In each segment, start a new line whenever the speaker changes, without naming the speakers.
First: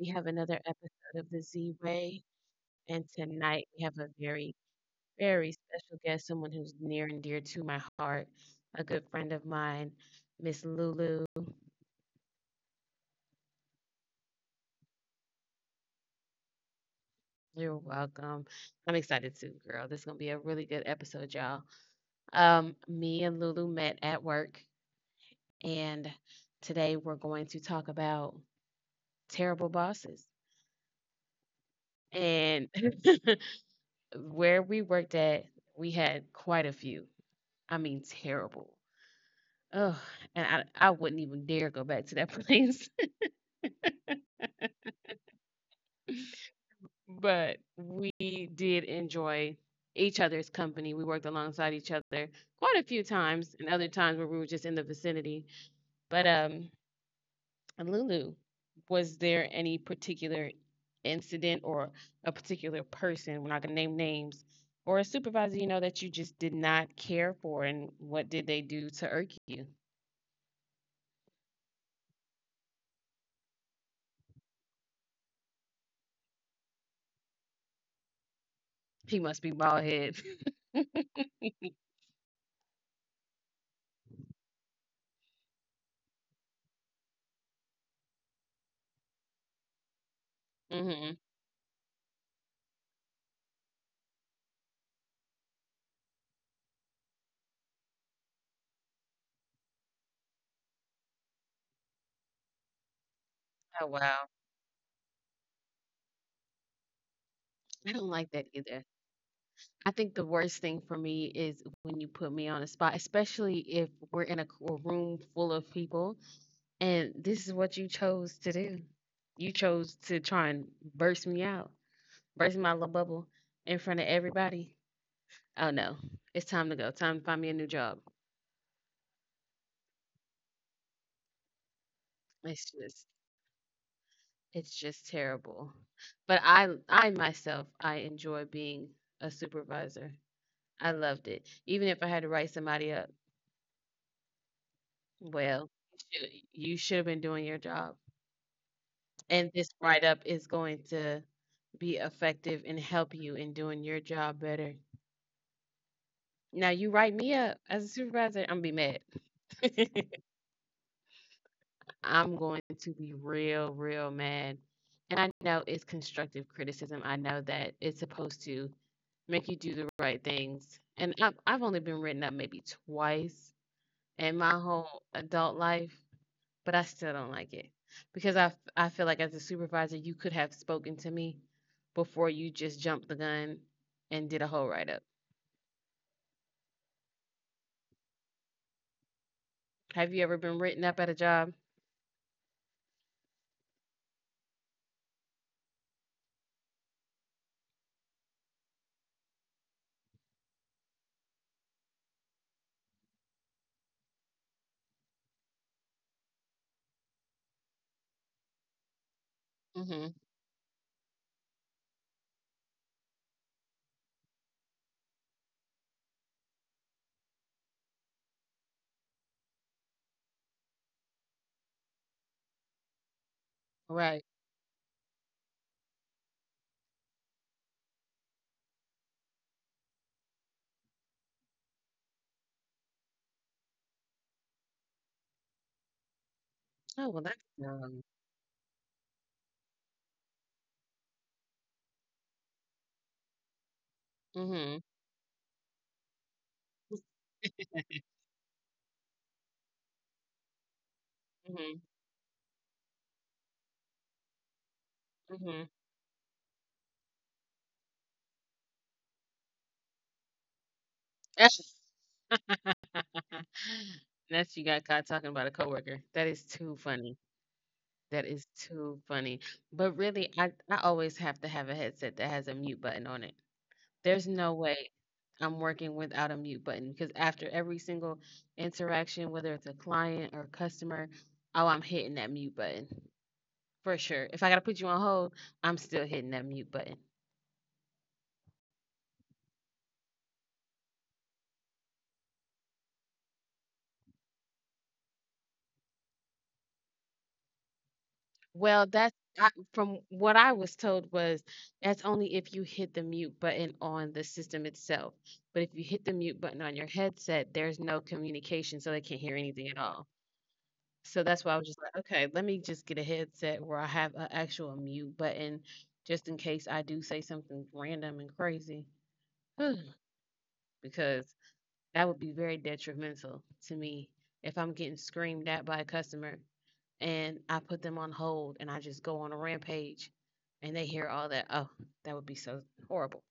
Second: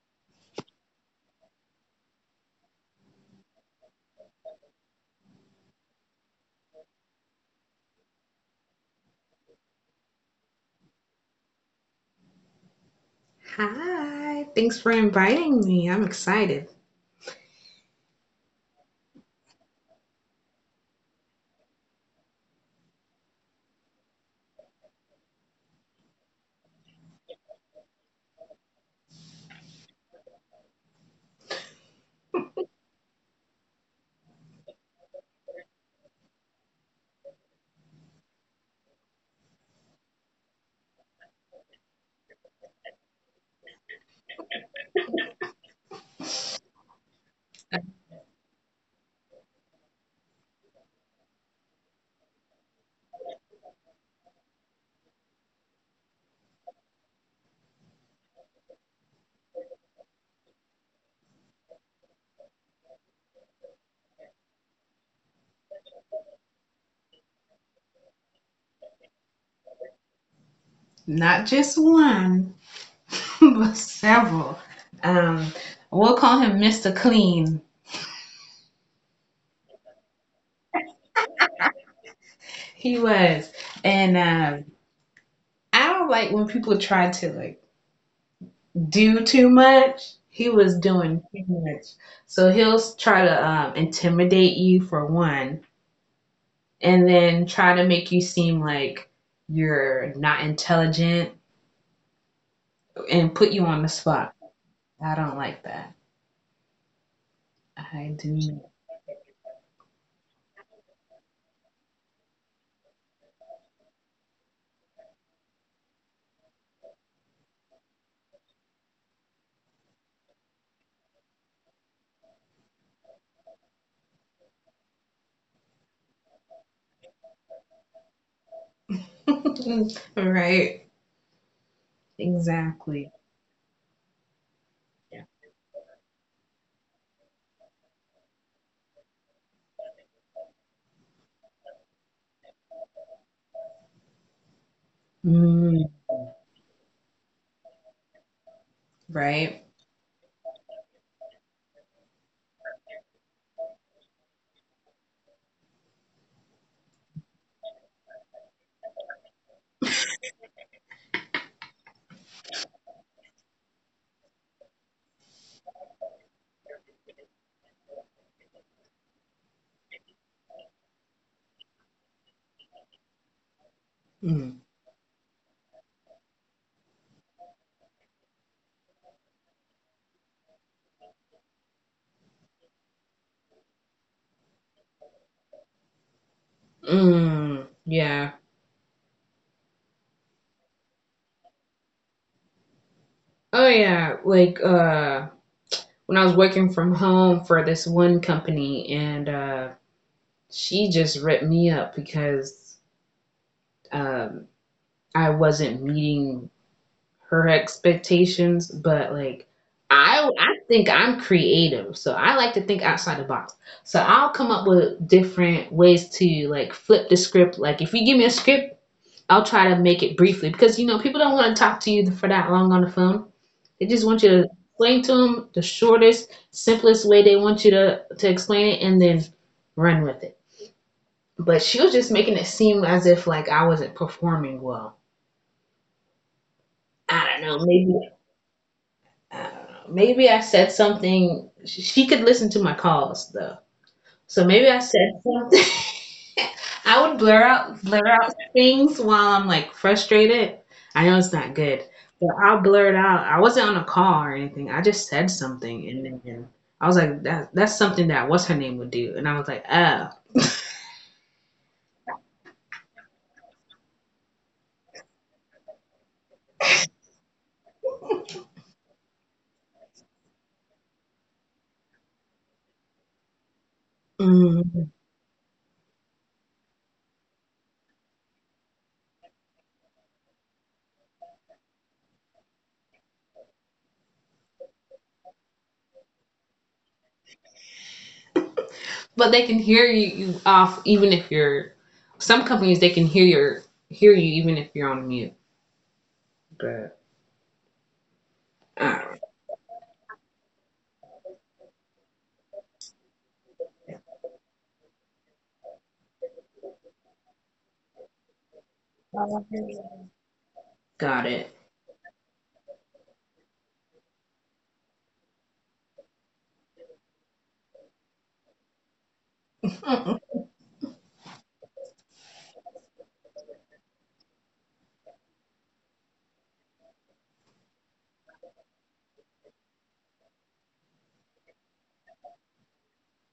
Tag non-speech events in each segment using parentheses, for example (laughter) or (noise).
We have another episode of the Z Way, and tonight we have a very, very special guest, someone who's near and dear to my heart, a good friend of mine, Miss Lulu.
Hi, thanks for inviting me. I'm excited.
You're welcome. I'm excited too, girl. This is gonna be a really good episode, y'all. Me and Lulu met at work, and today we're going to talk about terrible bosses and (laughs) where we worked at. We had quite a few, I mean, terrible. Ugh, and I wouldn't even dare go back to that (laughs) place. But we did enjoy each other's company. We worked alongside each other quite a few times, and other times where we were just in the vicinity. But Lulu, was there any particular incident or a particular person? We're not gonna name names. Or a supervisor, you know, that you just did not care for, and what did they do to irk you?
Not just one, (laughs) but several. Um, we'll call him Mr. Clean.
He must be bald head. (laughs)
He was. And I don't like when people try to do too much. He was doing
Hmm.
too much. So he'll try to intimidate you for one, and then try to make you seem like you're not intelligent and put you on the
Oh
spot.
wow.
I don't like that. I
I don't like
do.
that either. I think the worst thing for me is when you put me on a spot, especially if we're in a room full of people, and this is what you chose to do. You chose to try and burst me out, burst my little bubble in front of everybody. Oh no, it's time to go. Time to find me a new job.
(laughs) Right.
It's
Exactly.
just, it's just
Yeah.
terrible. But I myself, I enjoy being a supervisor. I loved it. Even if I had to write somebody up, well,
Mm,
you should have been doing your job. And
right.
this write up is going to be effective and help you in doing your job better. Now you write me up as a supervisor, I'm gonna be mad. (laughs) I'm going to be real, real mad. And I know it's constructive criticism. I know that it's supposed to make you do the right things. And I've only been written up maybe twice in
Mm.
my whole adult life. But I still don't like it because I feel like as a supervisor, you could have spoken to me before you just jumped the gun and did a whole write up.
Mm, yeah.
Have you ever been written up at a job?
Oh yeah. Like when I was working from home for this one company and she just ripped me up because um I wasn't meeting her expectations, but like
Hmm.
I think I'm creative, so I like to think outside the box. So I'll come up with different ways to like flip the script. Like if you give me a script, I'll try to make it briefly because you know people don't want to talk to you for that long on the phone. They just want you
Right.
to explain to them the shortest, simplest way they want you to explain it, and then run with it. But she was just making it seem as if like I wasn't performing well.
Oh
I
well, that's
don't know.
dumb.
Maybe I don't know. Maybe I said something. She could listen to my calls though, so
Hmm,
maybe I
mm.
said something. (laughs) I would blur out things while I'm like frustrated. I know it's not
Hmm.
good, but I'll blur it out. I wasn't on a call or anything. I just said
mm hmm
something, and then I was like, "That's something that what's her name would do," and I was like, "Oh."
(sighs) That's You got caught talking about a coworker. That is too funny. That is too funny. But really, I always have to have a headset that has a mute button on it. There's no way
Mm.
I'm working without a mute button because after every single interaction, whether it's a client or customer, oh, I'm hitting that mute button for sure. If I got to put you on hold, I'm still hitting that mute button.
But they can hear you off even if you're. Some companies they can hear you even if you're on mute. But
Well, that's,
I
I, from what I was told, was that's only if you hit the mute button on the system itself. But if you hit the mute button on your headset, there's no communication, so they
do
can't hear anything at all. So
got
that's
it.
why I was just like, okay, let me just get a headset where I have an actual mute button just in case I do say something random and crazy.
(laughs)
(sighs) Because that would be very detrimental to me if I'm getting screamed at by a customer and I put them on hold and I just go on a rampage and they hear all that. Oh, that would be so horrible.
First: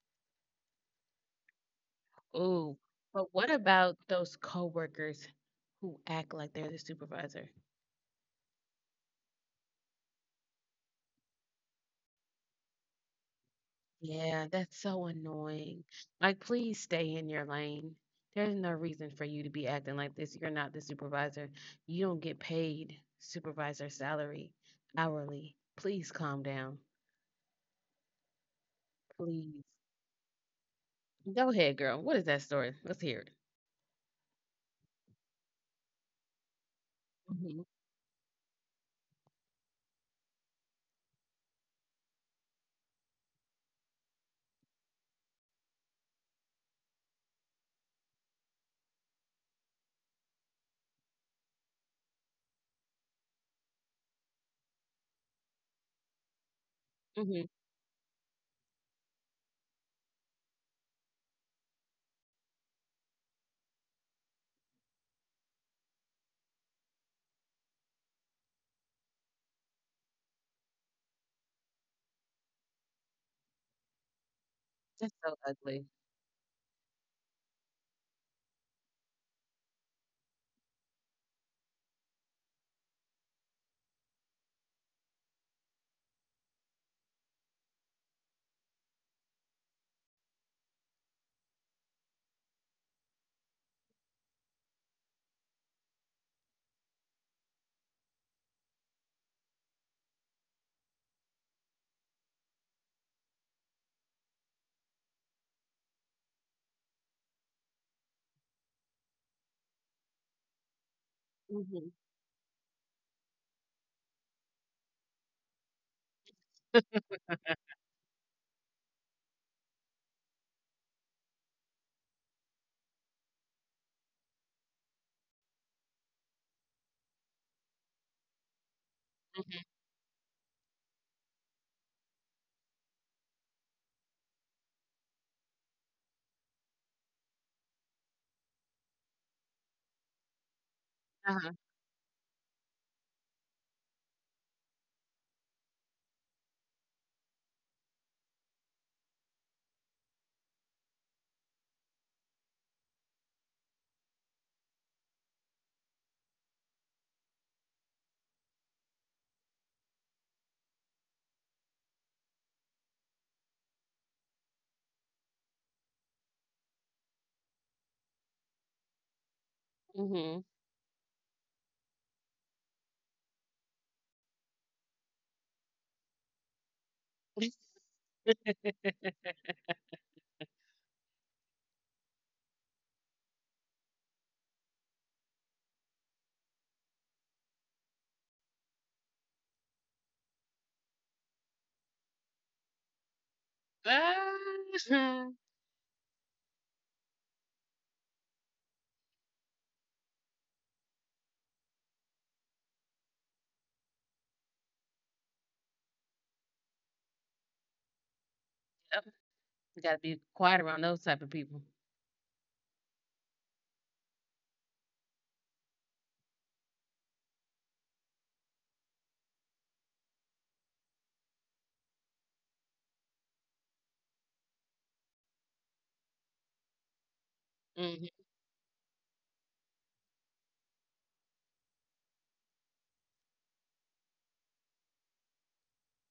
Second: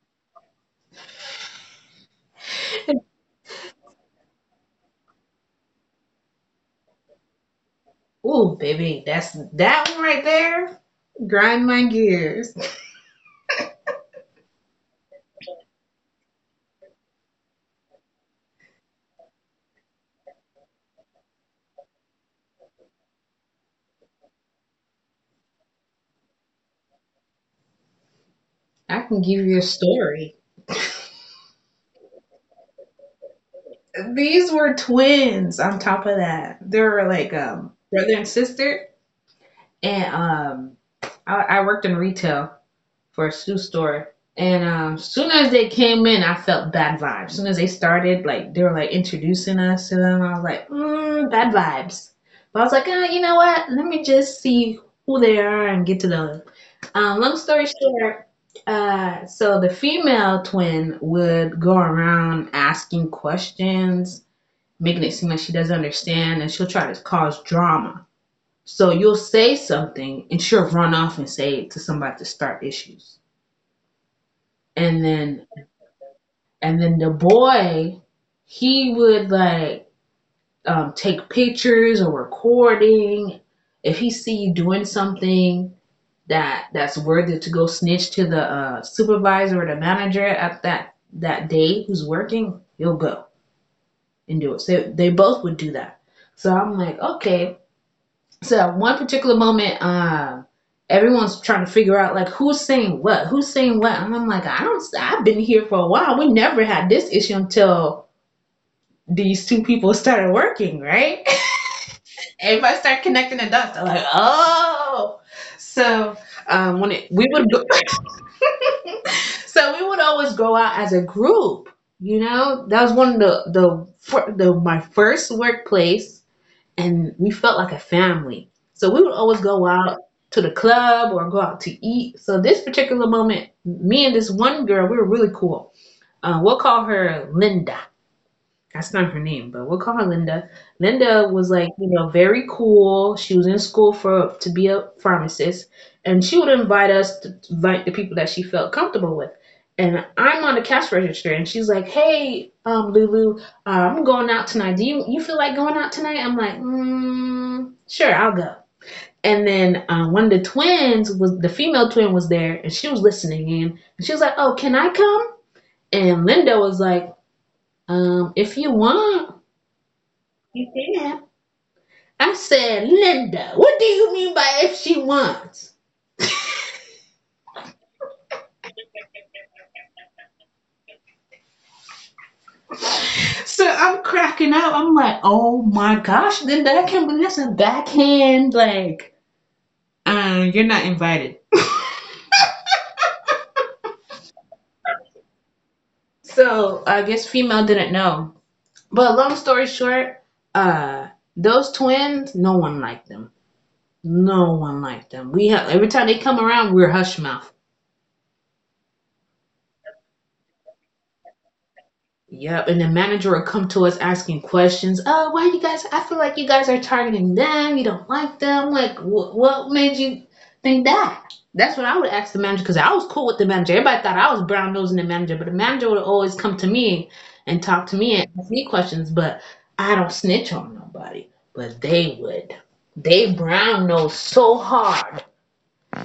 Ooh. But what about those coworkers who act like they're the supervisor?
Ooh, baby, that's that one right there. Grind my gears.
Yeah, that's so annoying. Like, please stay in your lane. There's no reason for you to be acting like this. You're not the supervisor. You don't get paid supervisor salary hourly. Please calm down.
I can give
Please.
you a story.
Go ahead, girl. What is that story? Let's hear it.
These were twins on top of that. They were like
Hmm.
brother and sister. And I worked in retail for a shoe store. And Soon as they came in, I felt bad vibes. Soon as they started, like they were like introducing us to them, I was like, mm, bad vibes. But I was like, oh, you know what? Let me just see who they are and get to them.
Hmm.
Long story short, so the female twin would go around asking questions, making it seem like she doesn't understand, and she'll try to cause drama. So you'll say something, and she'll run off and say it to somebody to start issues and
That's so
then
ugly.
and then the boy he would like take pictures or recording if he see you doing something that that's worthy to go snitch to the supervisor or the manager at that day who's working, you'll go and do it. So they both would do that. So I'm like, okay. So at one particular moment, everyone's trying to figure out like who's saying what, and I'm like, I don't, I've been here for a while. We never had this issue until these two people started working, right?
Hmm.
(laughs) Everybody started connecting the dots. They're like, oh, so when it we would go, (laughs) so we would always go out as a group. You know, that was one of the my first workplace, and we felt like a family. So we would always
Hmm.
go out to the club or go out to eat. So this particular moment, me and this one girl, we were really cool. We'll call her Linda, that's not her name, but we'll call her Linda. Linda
Uh-huh.
was like, you know, very cool. She was in school for to be a pharmacist, and she would invite us to invite the people that she felt comfortable with. And I'm on the cash register, and she's like, "Hey, Lulu, I'm going out tonight. Do you feel like going out tonight?" I'm like, mm, "Sure, I'll go." And then one of the twins was the female twin was there, and she was listening in, and she was like, "Oh, can I come?" And Linda was like, "If you want."
Hmm.
You did. I said, Linda, what do you mean by if she wants?
(laughs)
So I'm cracking up. I'm like, oh my gosh, Linda, I can't believe that's a backhand. Like, you're not invited.
Ah, (laughs)
So I guess female didn't know. But long story short, uh, those twins, no one liked them. No one liked them. We have every time they come around, we're hush mouth.
yep. You gotta be quiet around those type of people.
Yep, and the manager will come to us asking questions. Oh, why you guys? I feel like you guys are targeting them. You don't like them. Like, what made you think that? That's what I would ask the manager because I was cool with the manager. Everybody thought I was brown nosing the manager, but the manager would always come to me and talk to
Hmm.
me and ask me questions. But I don't snitch on nobody. But they would. They brown nose so hard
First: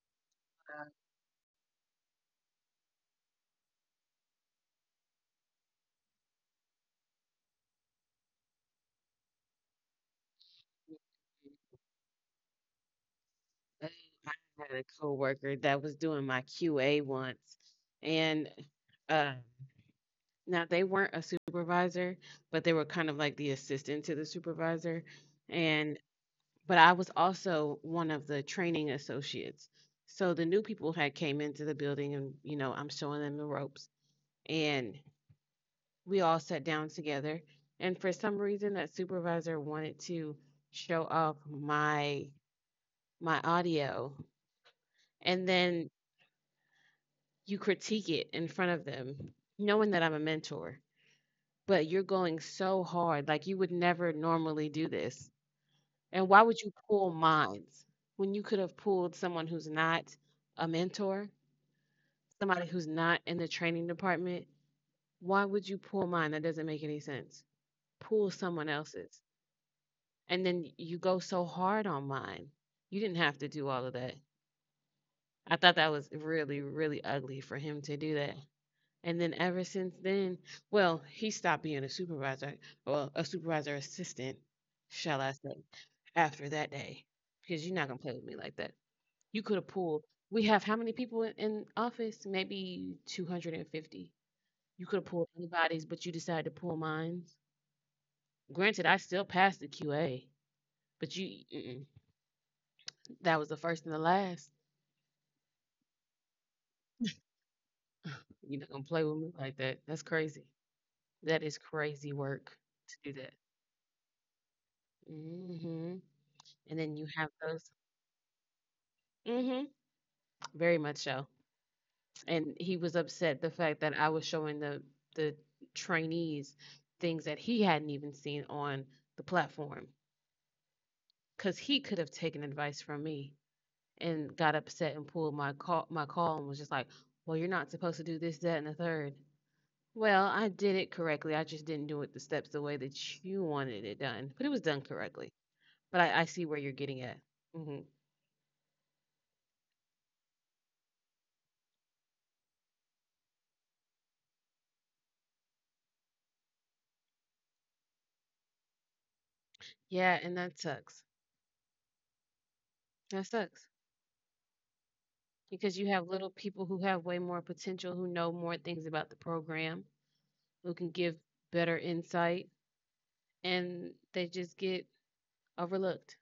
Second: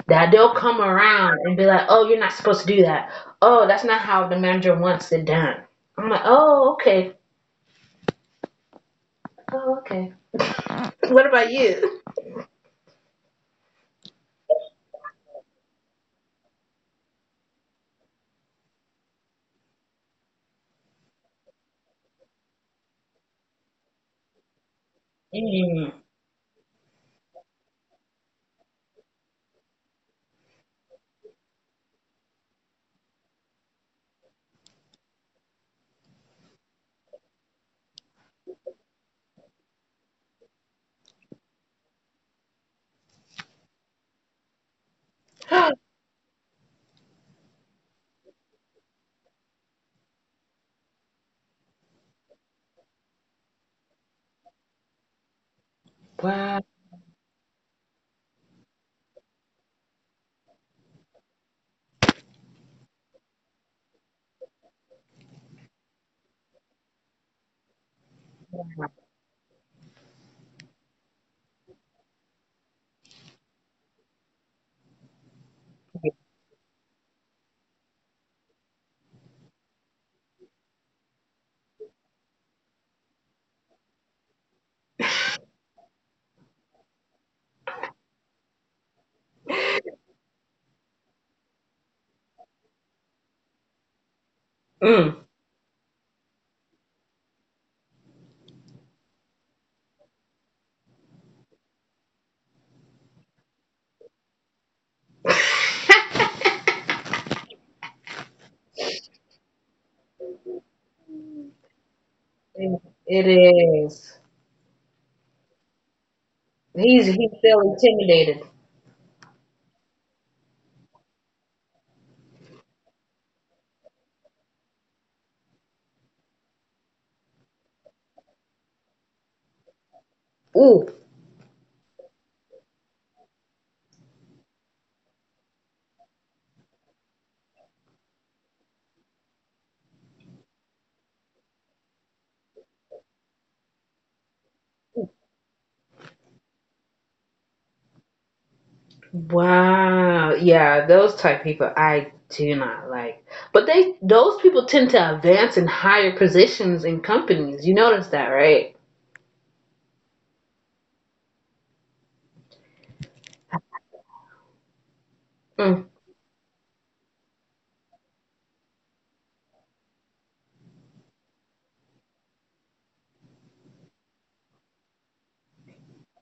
that they'll come around and be like, "Oh, you're not supposed to do that. Oh, that's not how the manager wants it done." I'm like, "Oh, okay. Oh, okay. (laughs) What about you?
Oh, I had a coworker that was doing my QA once, and uh, now they weren't a supervisor, but they were kind of like the assistant to the supervisor.
Mm.
And but I was also one of the training associates. So the new people had came into the building, and you know I'm showing them the ropes, and we all sat down together. And for some reason, that supervisor wanted to show off my audio and then
(gasps)
you critique it in front of them, knowing that I'm a mentor, but you're going so hard. Like you would never normally do this. And why would
Wow.
you pull mines when you could have pulled someone who's not a mentor, somebody who's not in the training department? Why would you pull mine? That doesn't make any sense. Pull someone else's. And then you go so hard on mine. You didn't have to do all of that. I thought that was really, really ugly for him to do that. And then ever since then, well, he stopped being a supervisor, well, a supervisor assistant, shall I say, after that day, because you're not gonna play with me like that. You could have pulled. We have how many people in office? Maybe 250. You could have
Mm.
pulled anybody's, but you decided to pull mine. Granted, I still passed the QA, but you, mm-mm. That was the first and the last. You're not gonna play with me like that. That's crazy. That is crazy work to do
It
that.
is.
Hmm. And then you have
He feel
those.
intimidated.
Mhm. Very much so. And he was upset the fact that I was showing the trainees things that he hadn't even seen on the platform,
Ooh.
cuz he could have taken advice from me and got upset and pulled my call and was just like, "Well, you're not supposed to do this, that, and the third." Well, I did it correctly. I just didn't do it the steps the way that you wanted it done, but it was done correctly. But I see where you're getting at. Hmm.
Wow. Yeah, those type people I do not like. But they those people tend to advance in higher positions in companies. You notice that, right?
Yeah, and that sucks. That sucks. Because
Mm.
you have little people who have way more potential, who know more things about the program, who can give better insight, and they just get overlooked.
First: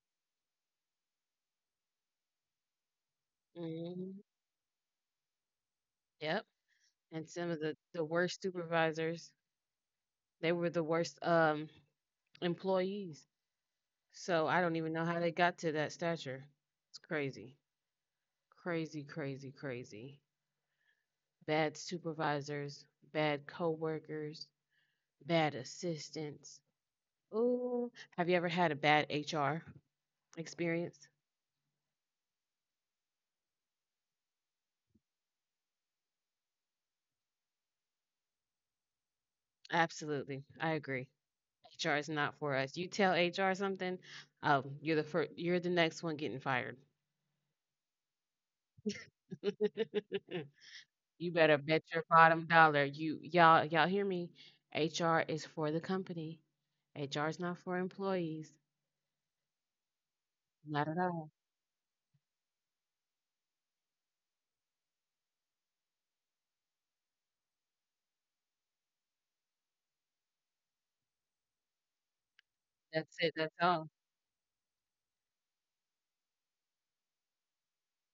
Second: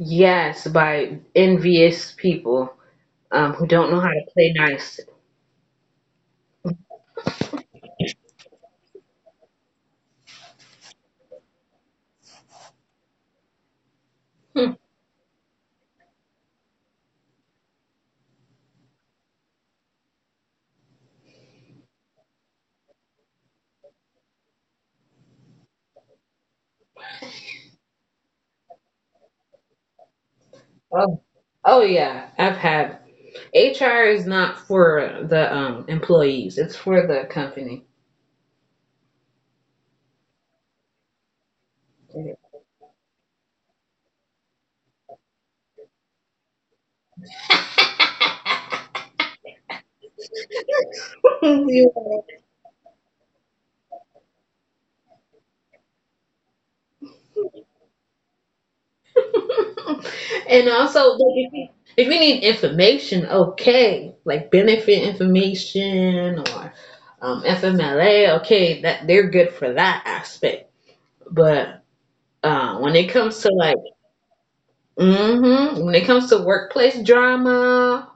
Yes, by envious people. Who don't know how to
Hmm.
play nice.
Yep. And some of the worst supervisors, they were the worst employees. So I don't even know how they got to that stature. It's crazy. Crazy, crazy, crazy. Bad supervisors, bad coworkers, bad assistants. Ooh, have you ever had a bad HR experience?
Oh, oh yeah, I've had. HR is not for the employees; it's for the company.
Absolutely. I agree. HR is not for
(laughs)
us. You tell HR something, oh, you're the first, you're the next one getting fired. (laughs) You better
And
bet your bottom dollar. You y'all y'all hear me? HR is for the company. HR is not for employees. Not at
also,
all.
like, if you need information, okay, like benefit information or FMLA, okay, that they're good for that aspect. But when it
That's it.
comes to
That's
like,
all.
when it comes to workplace drama,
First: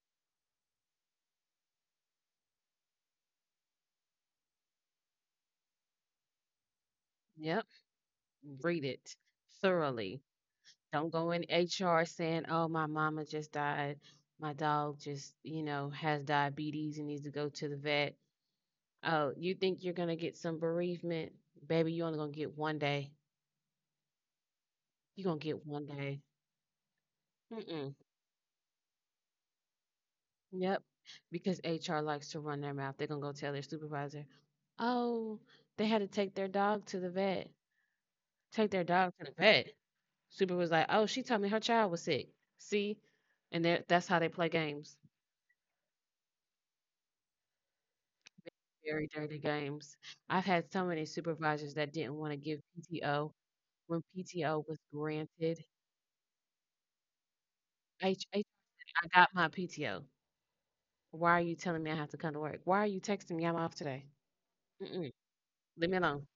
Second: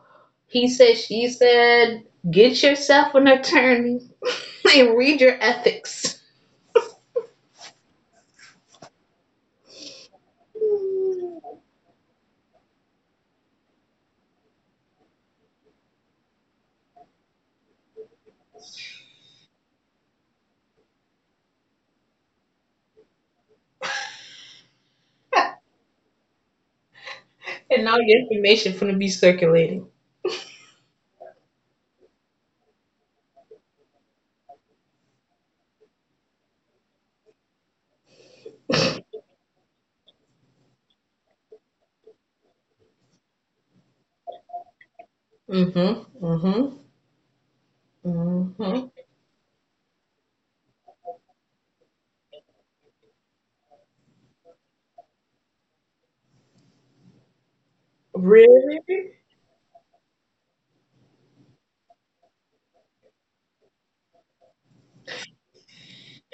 he said, she said, get yourself an attorney (laughs) and read your ethics.
Yep. Read it thoroughly. Don't go in HR saying, "Oh, my mama just died. My dog just, has diabetes and needs to go to the vet." Oh, you think you're gonna get some bereavement? Baby, you only gonna get one day. You gonna get one day.
And
Mm-mm.
all your information going to be circulating.
Yep. Because HR likes to run their mouth. They're gonna go tell their supervisor, oh, they had to take their dog to the vet. Take their dog to the vet. Super was like, oh, she told me her child was sick. See? And that's how they play games.
Mm-hmm. Mm-hmm. Mm-hmm.
Very dirty games. I've had so many supervisors that didn't want to give PTO when PTO was granted. H- H-
Really?
I got my PTO. Why are you telling me I have to come to work? Why are you texting me I'm off today? Mm-mm. Leave me alone.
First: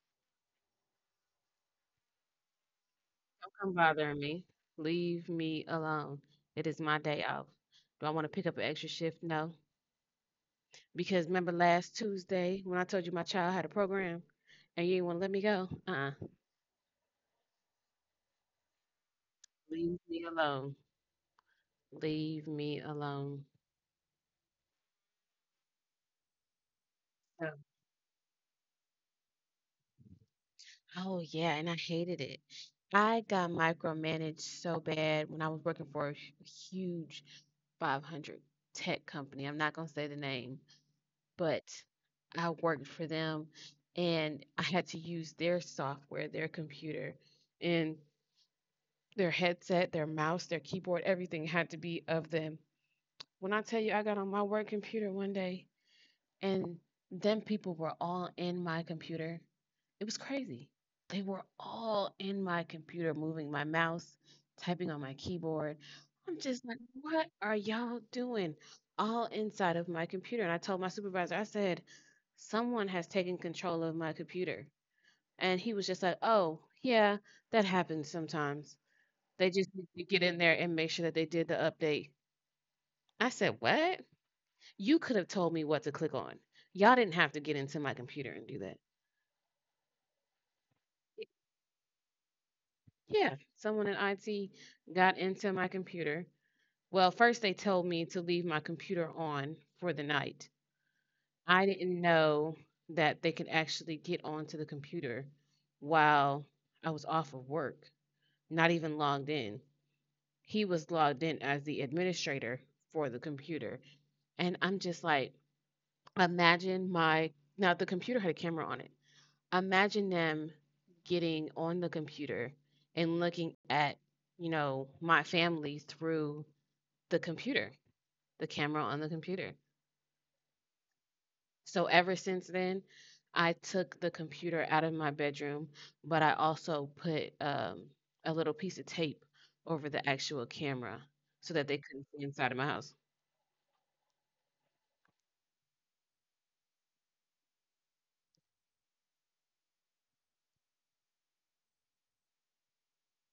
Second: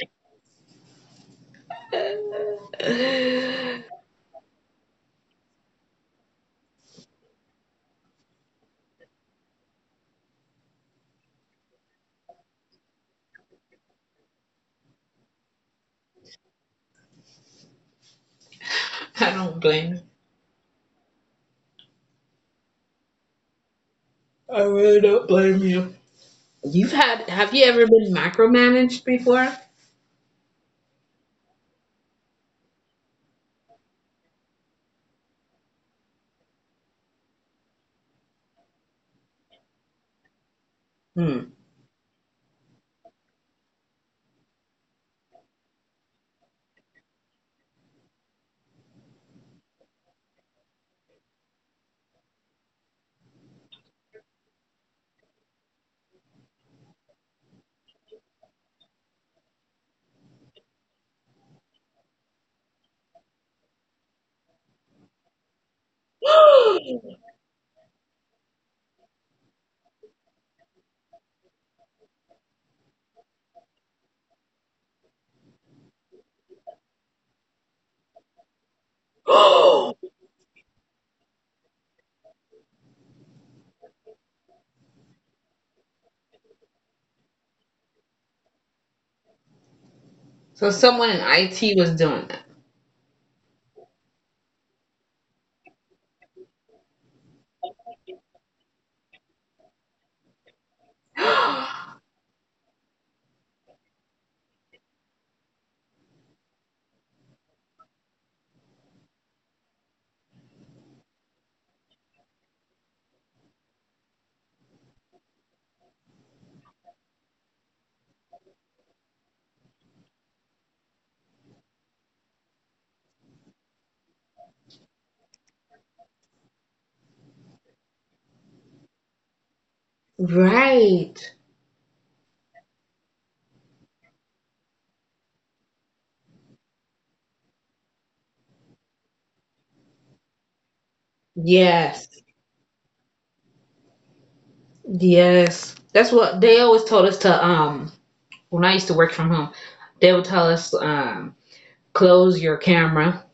Don't come
(laughs)
bothering me. Leave me alone. It is my day off. Do I want to pick up an extra shift? No. Because remember last Tuesday when I told you my child had a program and you didn't want to let me go? Uh-uh.
I don't blame you.
Leave me alone. Leave me alone.
I really don't blame you. You've had Have
So-
you ever been micromanaged before?
Oh, yeah. And I hated it. I got micromanaged so bad when I was working for a huge 500 tech company. I'm not going to say the name.
Hmm.
But I worked for them and I had to use their software, their computer, and their headset, their mouse, their keyboard, everything had to be of them. When I tell you I got on my work computer one day and them people were all in my computer, it was crazy. They were all in my computer, moving my mouse, typing on my keyboard. I'm just like, what are y'all doing? All inside of my computer. And I told my supervisor, I said, someone has taken control of my computer. And he was just like, oh, yeah, that happens sometimes. They just need to get in there and make sure that they did the update. I said, what? You could have told me what to click on. Y'all didn't have to get into my computer and do that.
(gasps) So someone in IT was doing
Yeah, someone in IT got into my computer. Well, first they told me to leave my computer on for the night. I
that.
didn't
(gasps)
know that they could actually get onto the computer while I was off of work, not even logged in. He was logged in as the administrator for the computer. And I'm just like, imagine my, now the computer had a camera on it. Imagine them getting on the computer and looking at, my family through the computer, the camera on the computer.
Right.
So ever since then, I took the computer out of my bedroom, but I also put a little piece of tape over the actual camera so that they
Yes.
couldn't see inside of my house.
Yes, that's what they always told us to. When I used to work from home, they would tell us close your camera.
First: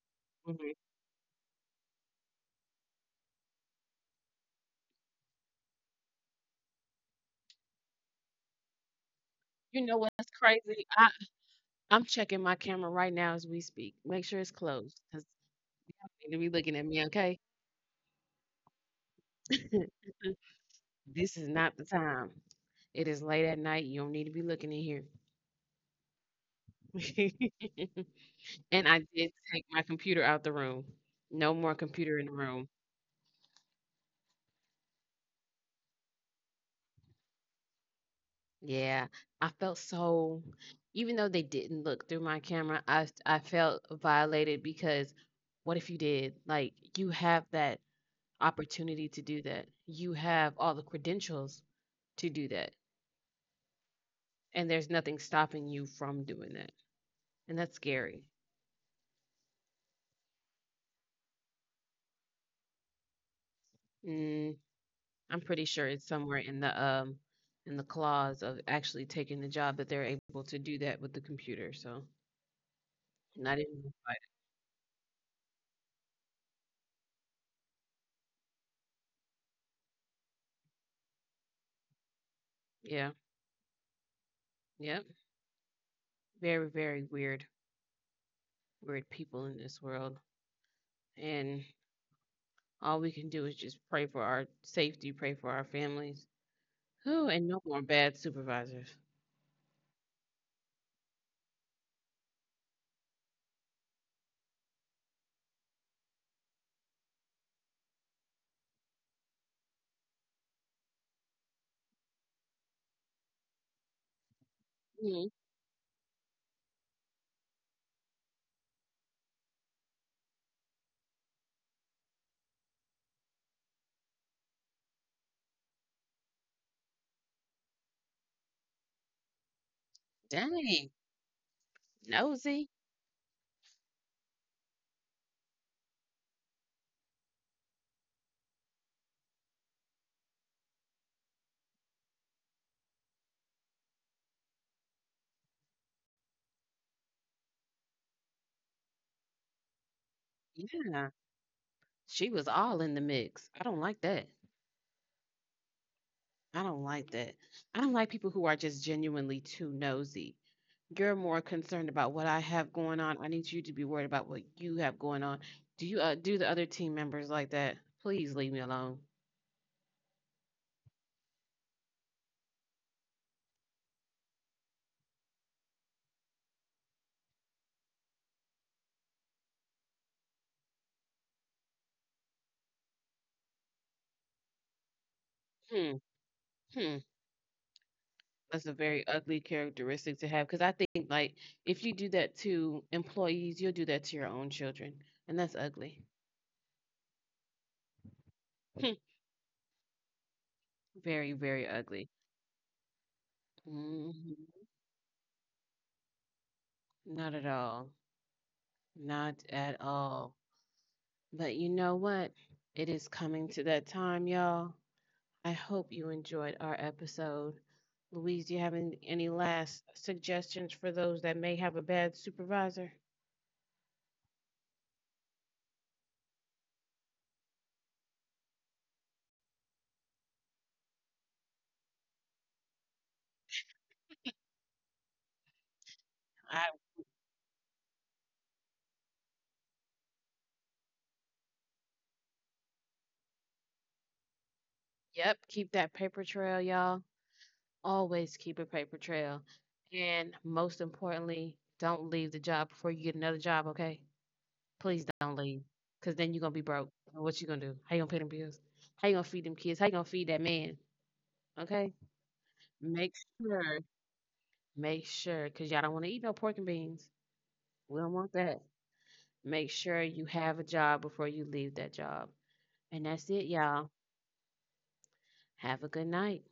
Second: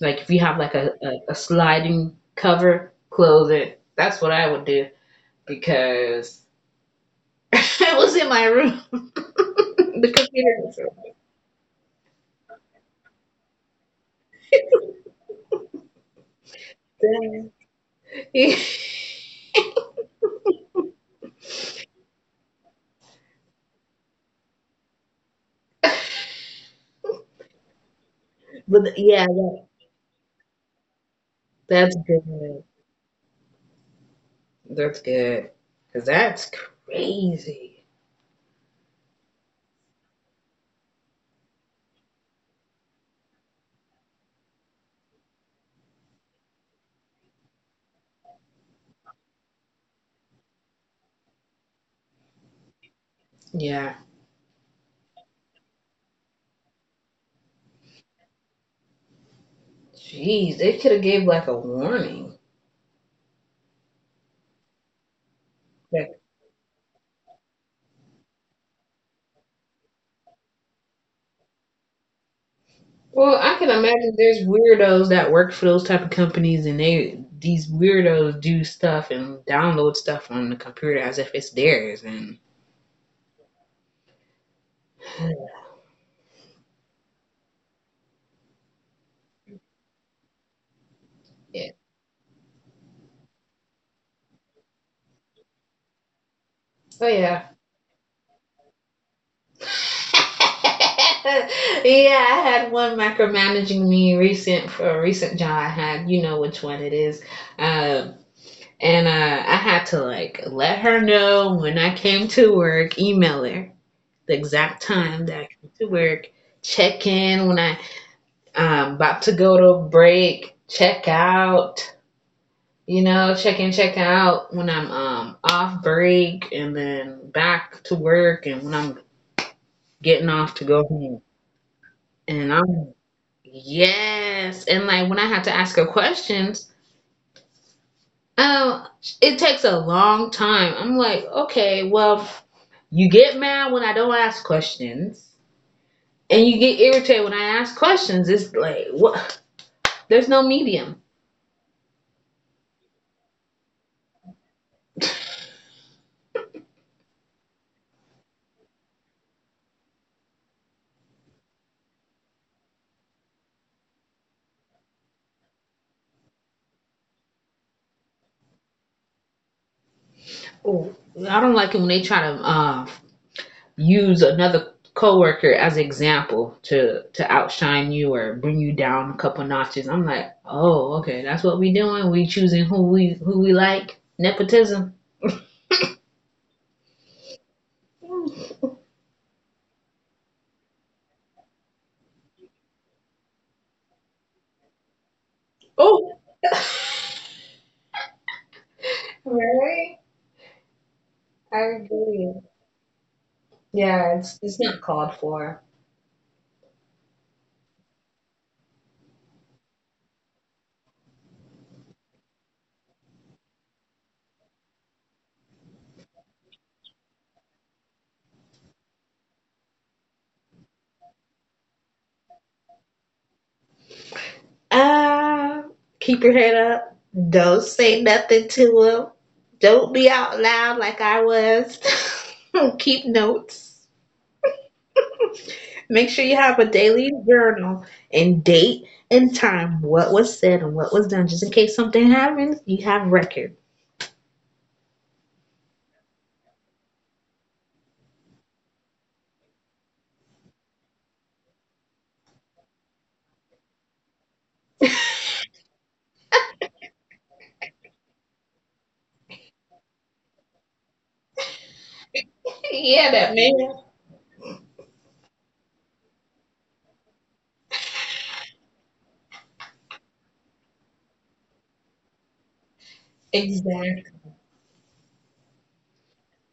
Like if you have
Mhm.
like a sliding cover, close it. That's what I would do because (laughs) I was in my room. (laughs)
You know
The
what's
computer was
crazy? I'm checking my camera right now as we speak. Make sure it's closed because they be looking at me, okay?
so (laughs)
(laughs) This is not the time. It is late at night. You don't need to be looking in here. (laughs) And
But
I
yeah,
did take my computer out the room. No more
that's
computer in the
good.
room.
That's good. Cause that's crazy.
Yeah, I felt so, even though they didn't look through my camera, I felt violated because what if you did? Like you have that opportunity to do that. You have all the credentials to do that,
Yeah.
and there's nothing stopping you from doing that, and that's scary.
Jeez, they could have gave like a warning.
I'm pretty sure it's somewhere in the clause of actually taking the job that they're able to do that with the computer. So
Well,
and I
I can
didn't
imagine
fight
there's weirdos that work for those type of companies, and they these weirdos do stuff and download stuff on the computer as if it's theirs. And
it. Yeah. Yep. Very, very weird, weird people in this world. And
yeah,
all we can do is just pray for our safety, pray for our families.
oh
Who and
yeah,
no more bad supervisors.
(laughs) yeah. I had one micromanaging me recent for a recent job I had. You know which one it is. Um, and I had to like let her know when I came to work, email her the exact time
Mm.
that I came to work, check in when I about to go to break, check out, you know, check in, check out when I'm off break and then back to work and when I'm getting off to go
Dang.
home. And
Nosy.
I'm Yes. And like when I have to ask her questions, oh, it takes a long time. I'm like, okay, well, you get mad when I don't ask questions. And you get irritated when I ask questions. It's like what, there's no medium.
Yeah. She was all in the mix. I don't like that. I don't like that. I don't like people who are just genuinely too nosy. You're more concerned about what I have going on. I need you to be worried about what you have going on. Do you do the other team members like that? Please leave me alone.
Oh, I don't like it when they try to use another coworker as example to outshine you or bring you down a couple notches. I'm like, oh, okay, that's what we doing. We choosing who we like. Nepotism.
Hmm. Hmm. That's a very ugly characteristic to have because I think like if you do that to employees, you'll do that to your own children, and that's ugly.
Oh,
Hmm,
right.
very, very ugly.
Yeah,
Hmm.
it's not called for.
Not at all. Not at all. But you know what? It is coming to that time, y'all. I hope you enjoyed our episode. Louise, do you have any last suggestions for those that may have a bad supervisor?
Uh, Keep your head up. Don't say nothing to him. Don't be out loud like I was. (laughs) Keep notes. Make
I,
sure you have a daily journal and date and time what was said and what was done, just in case something happens, you have record.
yep, keep that paper trail, y'all. Always keep a paper trail. And most importantly, don't leave the job before you get another job, okay? Please don't leave. Cause then you're gonna be broke. What you gonna do? How you gonna pay them bills? How you gonna feed them kids? How you gonna feed that man? Okay?
Yeah,
Make
that man.
sure, make sure, cause y'all don't wanna eat no pork and beans. We don't want that. Make sure you have a job before you leave that job. And that's it, y'all.
Exactly.
Have a good night.